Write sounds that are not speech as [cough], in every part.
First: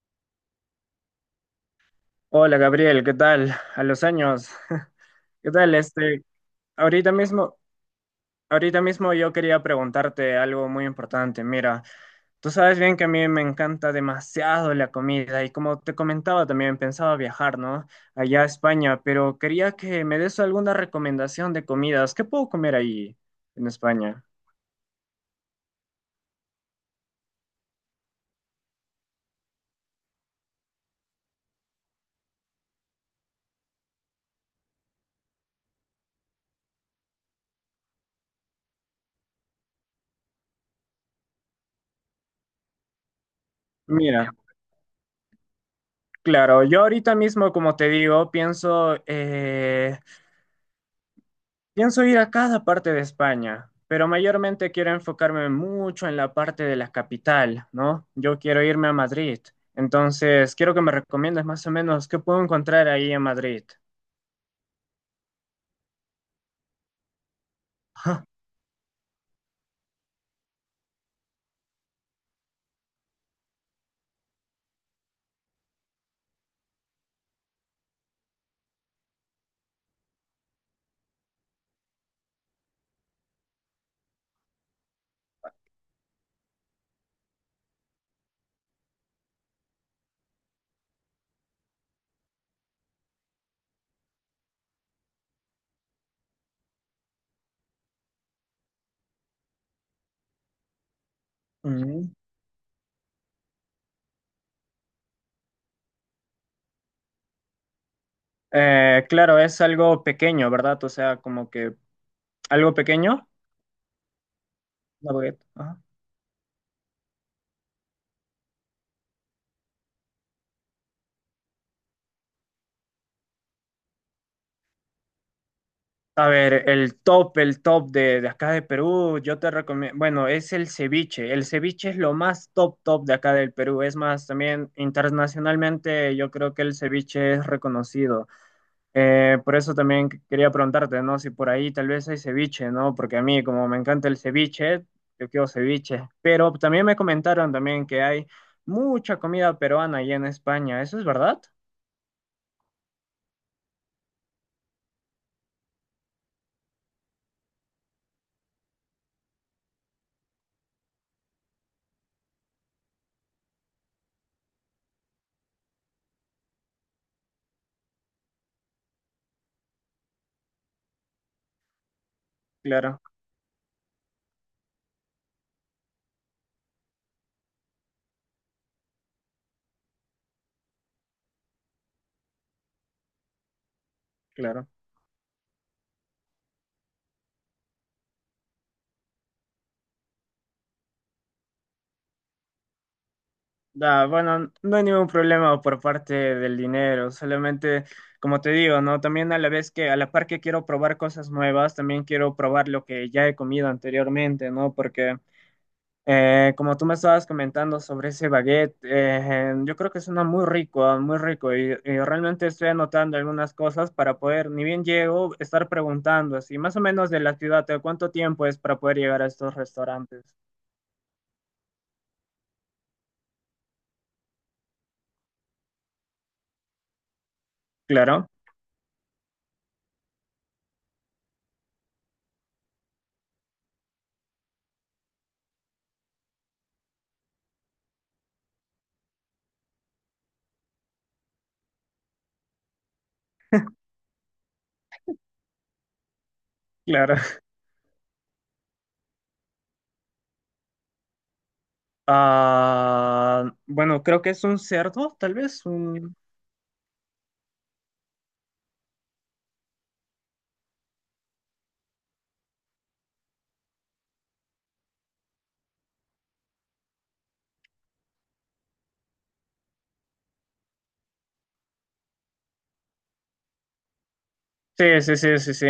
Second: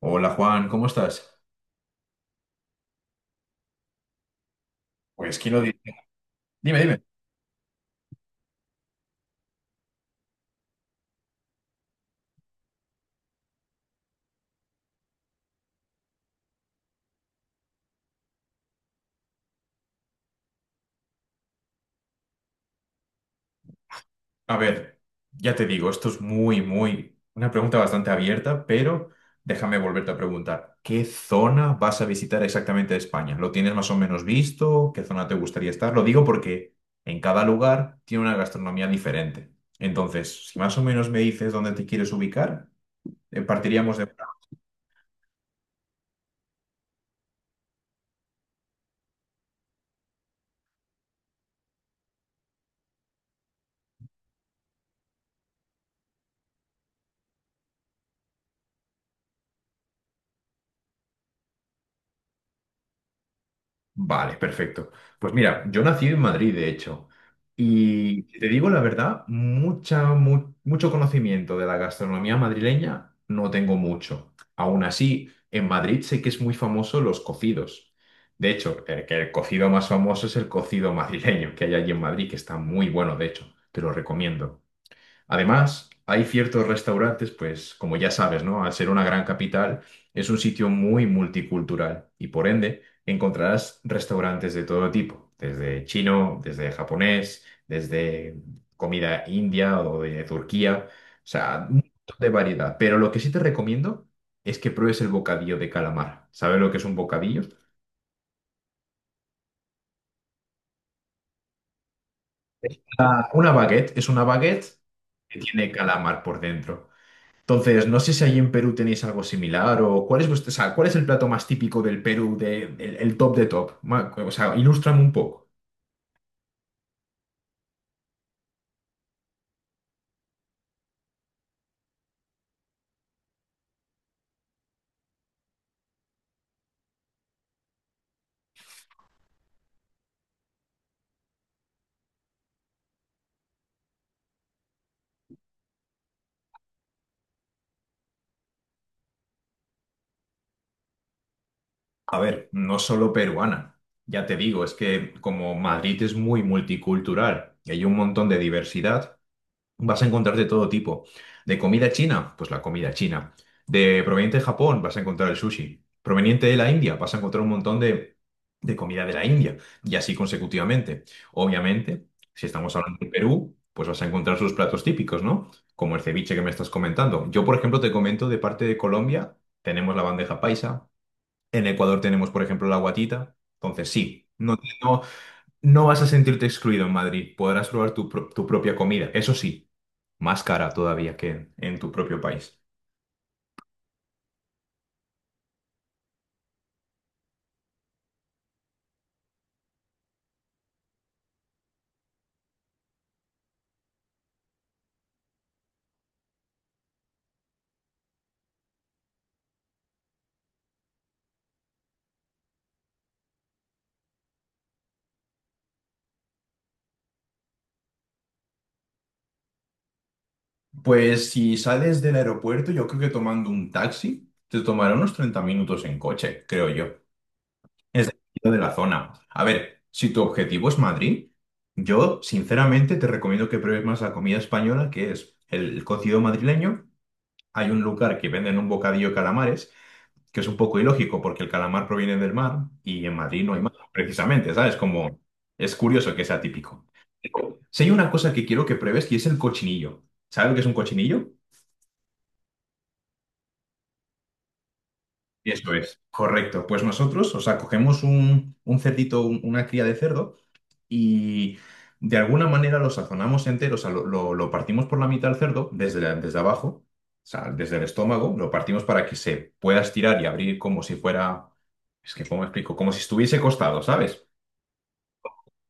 Hola Juan, ¿cómo estás? Hola Gabriel, ¿qué tal? A los años. [laughs] Pues, ¿Qué ¿quién lo tal? diría? Dime, dime. ahorita mismo, ahorita mismo yo quería preguntarte algo muy importante. Mira, tú sabes bien que a mí me encanta demasiado la comida y como te comentaba también pensaba viajar, ¿no? Allá a España, pero quería que me des alguna recomendación de comidas. ¿Qué puedo comer ahí en España? A ver, ya te digo, esto es una pregunta bastante abierta, pero déjame volverte a preguntar, ¿qué zona vas a visitar exactamente de España? ¿Lo tienes más o menos visto? ¿Qué zona te gustaría estar? Lo digo porque en cada lugar tiene una gastronomía diferente. Entonces, si más o menos me dices dónde te quieres ubicar, partiríamos de... Mira, claro, yo ahorita mismo, como te digo, pienso pienso ir a cada parte de España, pero mayormente quiero enfocarme mucho en la parte de la capital, ¿no? Yo quiero irme a Madrid, entonces quiero que me recomiendes más o menos qué puedo encontrar ahí en Madrid. [laughs] Vale, perfecto. Pues mira, yo nací en Madrid, de hecho, Ajá. y si te digo la verdad, mucho conocimiento de la gastronomía madrileña no tengo mucho. Aún así, en Madrid sé que es muy famoso los cocidos. De hecho, que el cocido más famoso es el cocido madrileño que hay allí en Madrid, que está muy bueno, de hecho, te lo recomiendo. Además, hay ciertos restaurantes, pues como ya sabes, ¿no? Al ser una gran capital, es un sitio muy multicultural y por ende encontrarás restaurantes de todo tipo, desde chino, desde japonés, desde comida india o de Turquía, o sea, un Ujú. montón de variedad. Pero lo que sí te recomiendo es que pruebes el bocadillo de calamar. ¿Sabes lo que es un bocadillo? Claro, es algo pequeño, ¿verdad? O sea, como que algo Ah, pequeño. una baguette es una baguette La que baguette. tiene Ajá. calamar por dentro. Entonces, no sé si allí en Perú tenéis algo similar o cuál es vuestro, o sea, cuál es el plato más típico del Perú, el top de top. Ma- O sea, ilústrame un poco. A ver, el top de acá de Perú, yo te recomiendo, bueno, es el ceviche. El ceviche es lo más top, top de acá del Perú. Es más, también internacionalmente yo creo que el ceviche es reconocido. Por eso también quería preguntarte, ¿no? Si por ahí tal vez hay ceviche, ¿no? Porque a mí, como me encanta el ceviche, yo quiero ceviche. Pero también me comentaron también que hay mucha comida peruana allá en España. ¿Eso es verdad? A ver, no solo peruana. Ya te digo, es que como Madrid es muy multicultural y hay un montón de diversidad, vas a encontrar de todo tipo. De comida china, pues la comida china. De proveniente de Japón, vas a encontrar el sushi. Proveniente de la India, vas a encontrar un montón de comida de la India. Y así consecutivamente. Obviamente, si estamos hablando Claro, de Perú, pues vas a encontrar sus platos típicos, ¿no? Como el ceviche que me estás comentando. Yo, por ejemplo, te comento de parte de Colombia, tenemos la bandeja paisa. En Ecuador tenemos, por ejemplo, la guatita. Entonces, sí, no, claro. no, no vas a sentirte excluido en Madrid. Podrás probar tu propia comida. Eso sí más cara todavía que en tu propio país. Da, bueno, no hay ningún problema por parte del dinero, solamente, como te digo, ¿no? También a la vez que, a la par que quiero probar cosas nuevas, también quiero probar lo que ya he comido anteriormente, ¿no? Porque, como tú me estabas comentando sobre ese baguette, yo creo que suena muy rico, ah, muy rico, y, realmente estoy anotando algunas cosas para poder, ni bien llego, estar preguntando así, más o menos de la ciudad, ¿de cuánto tiempo es para poder llegar a estos restaurantes? Pues si sales del aeropuerto, yo creo que tomando un taxi te tomará unos 30 minutos en coche, creo yo. Es Claro, dependiendo de la zona. A ver, si tu objetivo es Madrid, yo sinceramente te recomiendo que pruebes más la comida española, que es el cocido madrileño. Hay un lugar que venden un bocadillo de calamares que es un poco ilógico porque el calamar proviene del mar y en Madrid no hay mar, precisamente, ¿sabes? Como es curioso que sea típico. claro. Si hay una cosa que quiero que pruebes y es el cochinillo. ¿Sabes lo que es un cochinillo? Ah, bueno, creo que es un cerdo, tal vez. Eso es. Correcto. Pues nosotros, o sea, cogemos un cerdito, un- una cría de cerdo y de alguna manera lo sazonamos entero, o sea, lo partimos por la mitad del cerdo desde, la- desde abajo. O sea, desde el estómago, lo partimos para que se pueda estirar y abrir como si fuera, es que, ¿cómo explico? Como si estuviese costado, ¿sabes? Sí, sí, sí, sí, sí.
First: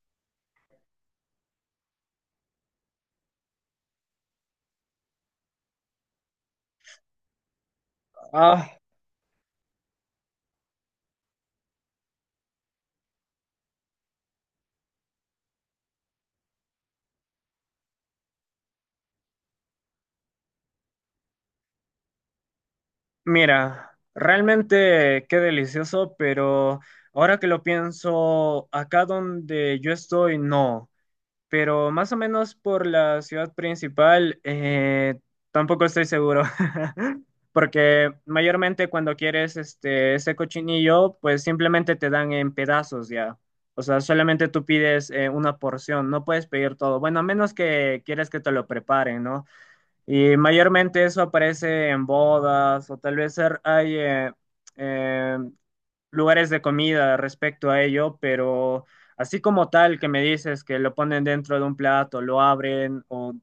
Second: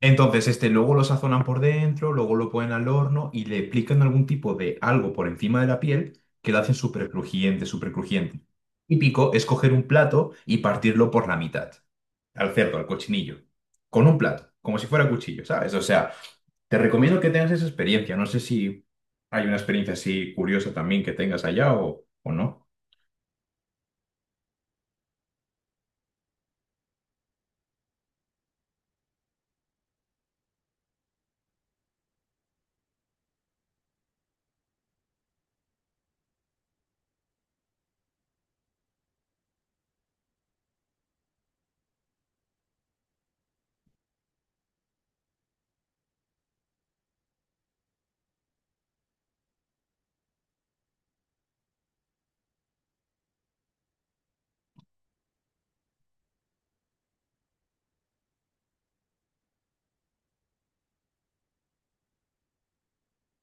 Entonces, este luego lo sazonan por dentro, luego lo ponen al horno y le aplican algún tipo de algo por encima de la piel que lo hacen súper crujiente, súper crujiente. Ah, Típico es coger un plato y partirlo por la mitad, al cerdo, al cochinillo, con un plato, como si fuera cuchillo, ¿sabes? O sea, te recomiendo que tengas esa experiencia. No sé si hay una experiencia así curiosa también que tengas allá o no. mira, realmente qué delicioso, pero ahora que lo pienso, acá donde yo estoy, no. Pero más o menos por la ciudad principal, tampoco estoy seguro. [laughs] Porque mayormente cuando quieres este, ese cochinillo, pues simplemente te dan en pedazos ya. O sea, solamente tú pides una porción, no puedes pedir todo. Bueno, a menos que quieres que te lo preparen, ¿no? Y mayormente eso aparece en bodas o tal vez hay eh, lugares de comida respecto a ello, pero así como tal que me dices que lo ponen dentro de un plato, lo abren o,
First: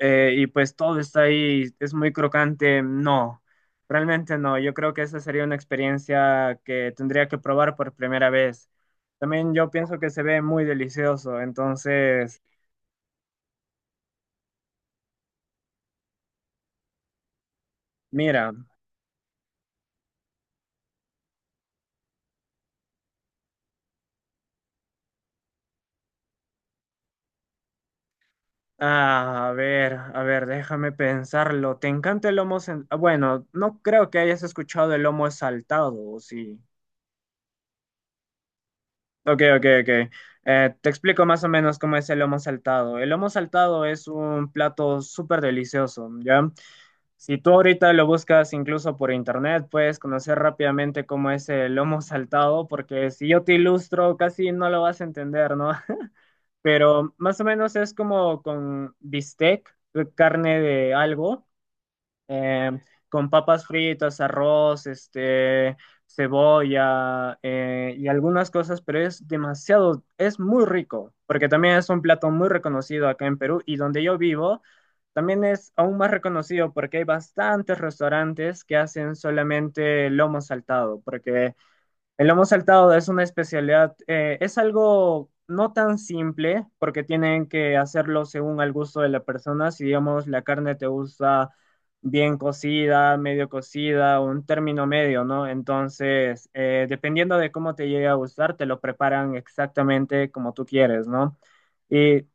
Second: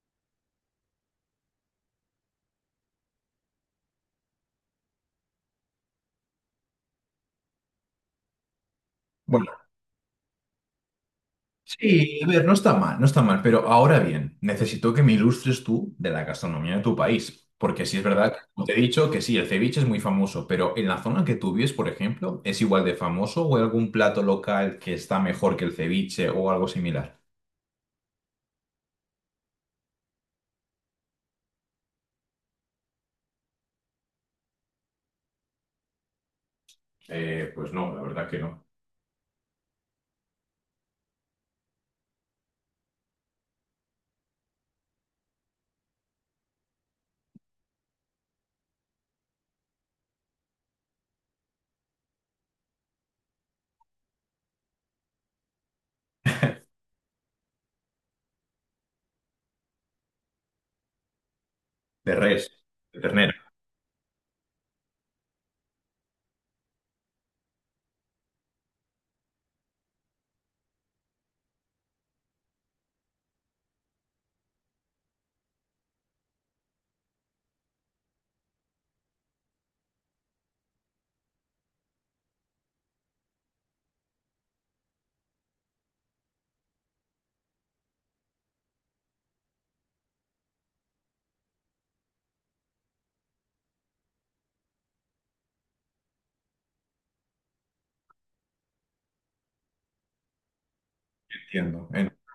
y pues todo está ahí, es muy crocante, no, realmente no. Yo creo que esa sería una experiencia que tendría que probar por primera vez. También yo pienso que se ve muy delicioso, Sí, a entonces, ver, no está mal, no está mal, pero ahora bien, necesito que me ilustres tú de la gastronomía de tu país, porque sí es verdad, mira, como te he dicho, que sí, el ceviche es muy famoso, pero en la zona que tú vives, por ejemplo, ¿es igual de famoso o hay algún plato local que está mejor que el ceviche o algo similar? A ver, déjame pensarlo. ¿Te encanta el lomo? Bueno, no creo que hayas escuchado el lomo saltado, ¿o sí? Pues no, la verdad que no. Ok, ok, ok. Te explico más o menos cómo es el lomo saltado. El lomo saltado es un plato súper delicioso, ¿ya? Si tú ahorita lo buscas incluso por internet, puedes conocer rápidamente cómo es el lomo [laughs] saltado, porque si yo te ilustro, casi no lo vas a entender, ¿no? [laughs] [laughs] Pero más o menos es como con bistec, carne de algo De res, em, de con ternera, papas fritas, arroz, cebolla y algunas cosas, pero es demasiado, es muy rico, porque también es un plato muy reconocido acá en Perú y donde yo vivo también es aún más reconocido porque hay bastantes restaurantes que hacen solamente lomo saltado, porque el lomo saltado es una especialidad, es algo no tan simple porque tienen que hacerlo según al gusto de la persona. Si digamos la carne te gusta bien cocida, medio cocida, un término medio, ¿no? Entonces, dependiendo de cómo te llegue a gustar, te lo preparan exactamente como tú quieres, ¿no? entiendo. Y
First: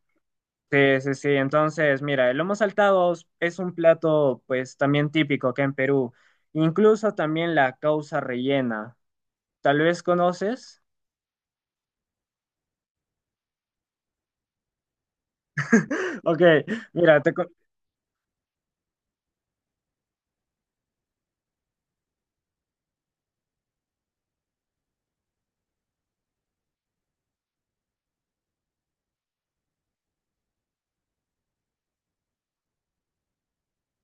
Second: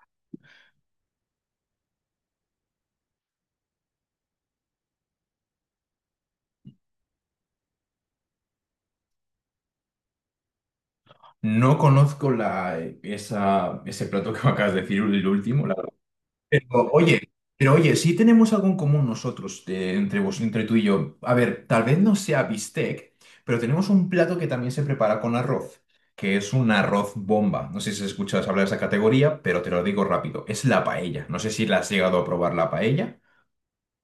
sí, sí, sí. Entonces, mira, el lomo saltado es un plato, pues, también típico acá en Perú. Incluso también la causa rellena. Tal vez conoces. No conozco la, esa, ese plato que me acabas de decir, el último, Ok, pero mira, oye, pero oye, sí tenemos algo en común nosotros, entre vos, entre tú y yo. A ver, tal vez no sea bistec, pero tenemos un plato que también se prepara con arroz, que es un arroz bomba. No sé si escuchas hablar de esa categoría, pero te lo digo rápido. Es la paella. No sé si la has llegado a probar la paella.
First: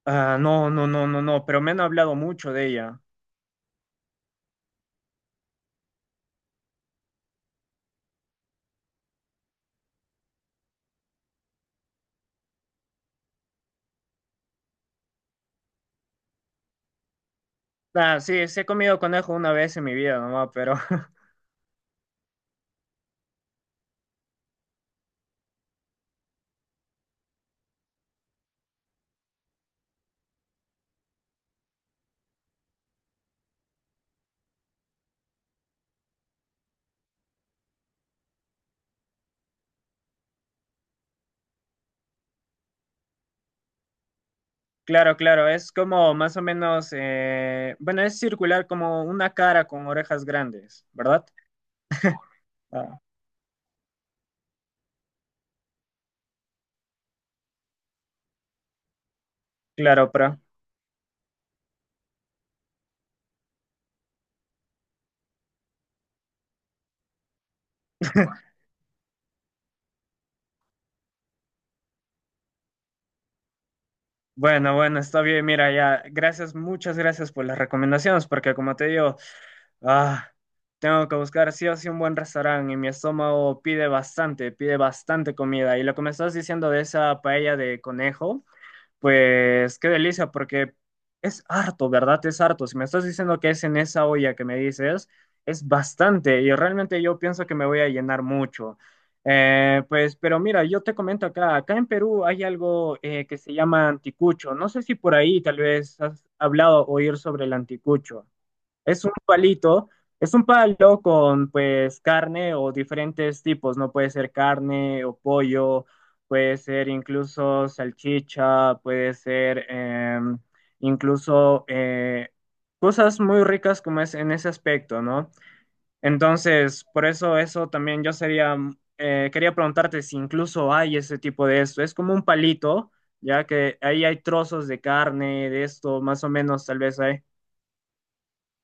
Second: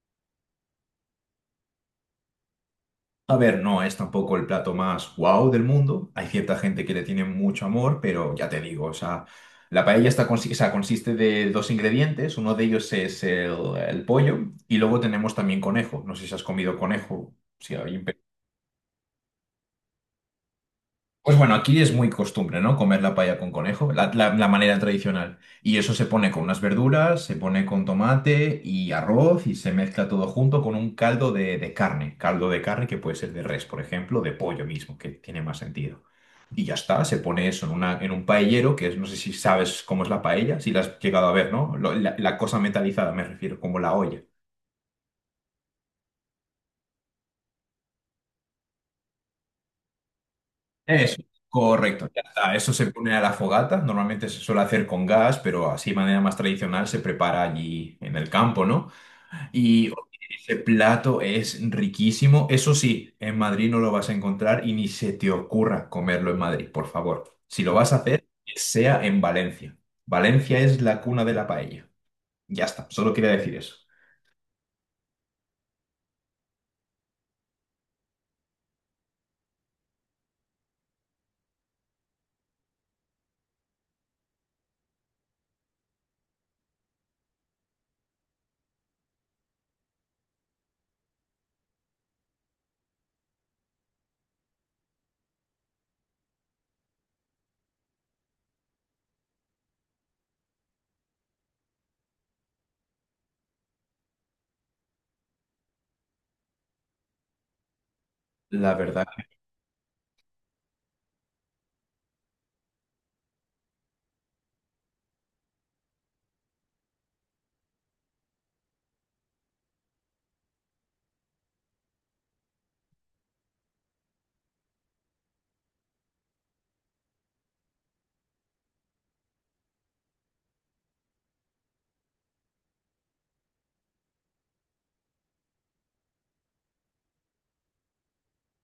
Ah, no, no, no, no, no, pero me han hablado mucho de ella. A ver, no es tampoco el plato más guau del mundo. Hay cierta gente que le tiene mucho amor, pero ya te digo, o sea, la paella está consi- o sea, consiste de dos ingredientes. Uno de ellos es el pollo y luego tenemos también conejo. No sé si has comido conejo, si hay Ah, sí, sí he comido conejo una vez en mi vida nomás, pero [laughs] pues bueno, aquí es muy costumbre, ¿no? Comer la paella con conejo, la manera tradicional. Y eso se pone con unas verduras, se pone con tomate y arroz y se mezcla todo junto con un caldo de carne. Caldo de carne que puede ser de res, por ejemplo, de pollo mismo, que tiene más sentido. Y ya está, se pone eso en, una, en un paellero, que es, no sé si sabes cómo es la paella, si la has llegado a ver, ¿no? Lo- la cosa metalizada, me refiero, como la olla. claro, claro, es como más o menos, bueno, es circular como una cara con orejas grandes, Eso, ¿verdad? correcto, ya está. Eso se Ah, pone a la fogata, normalmente se suele hacer con gas, pero así de manera más tradicional se prepara allí en el campo, ¿no? Y claro, pero ese plato es riquísimo. Eso sí, en Madrid no lo vas a encontrar y ni se te ocurra comerlo en Madrid, por favor. Si lo vas a hacer, que sea en Valencia. Valencia es la cuna de la paella. Ya está, solo quería decir eso. bueno, bueno, está bien, mira, ya, gracias, muchas gracias por las recomendaciones, porque como te digo, Ah, tengo que buscar sí o sí un buen restaurante y mi estómago pide bastante comida. Y lo que me estás diciendo de esa paella de conejo, pues qué delicia, porque es harto, ¿verdad? Es harto. Si me estás diciendo que es en esa olla que me dices, es bastante y realmente yo pienso que me voy a llenar mucho. Pero mira, yo te comento acá, acá en Perú hay algo que se llama anticucho. No sé si por ahí tal vez has hablado o oír sobre el anticucho. La Es verdad, un palito, es un palo con pues carne o diferentes tipos, no puede ser carne o pollo, puede ser incluso salchicha, puede ser incluso cosas muy ricas como es en ese aspecto, ¿no? Entonces, por eso eso también yo sería, quería preguntarte si incluso hay ese tipo de esto, es como un palito, ya que ahí hay trozos de carne, de esto, más o menos tal vez hay.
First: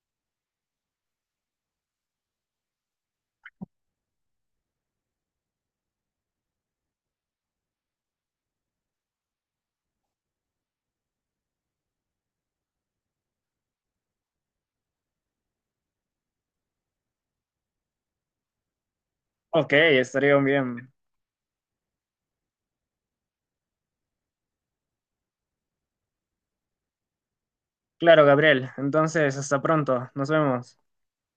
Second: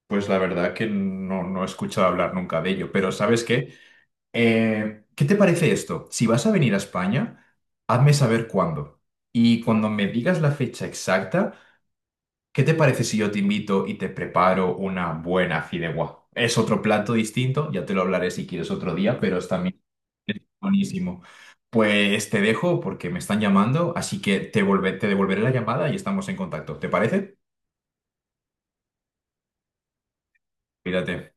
pues la verdad que no, no he escuchado hablar nunca de ello, pero ¿sabes qué? ¿Qué te parece esto? Si vas a venir a España, hazme saber cuándo. Y cuando me digas la fecha exacta, ¿qué te parece si yo te invito y te preparo una buena fideuá? Es otro plato distinto, ya te lo hablaré si quieres otro día, pero es Ok, también estaría bien. buenísimo. Pues te dejo porque me están llamando, así que te volve- te devolveré la llamada y estamos en contacto. ¿Te parece? Claro, Gabriel. Entonces, hasta pronto. Nos vemos. Cuídate.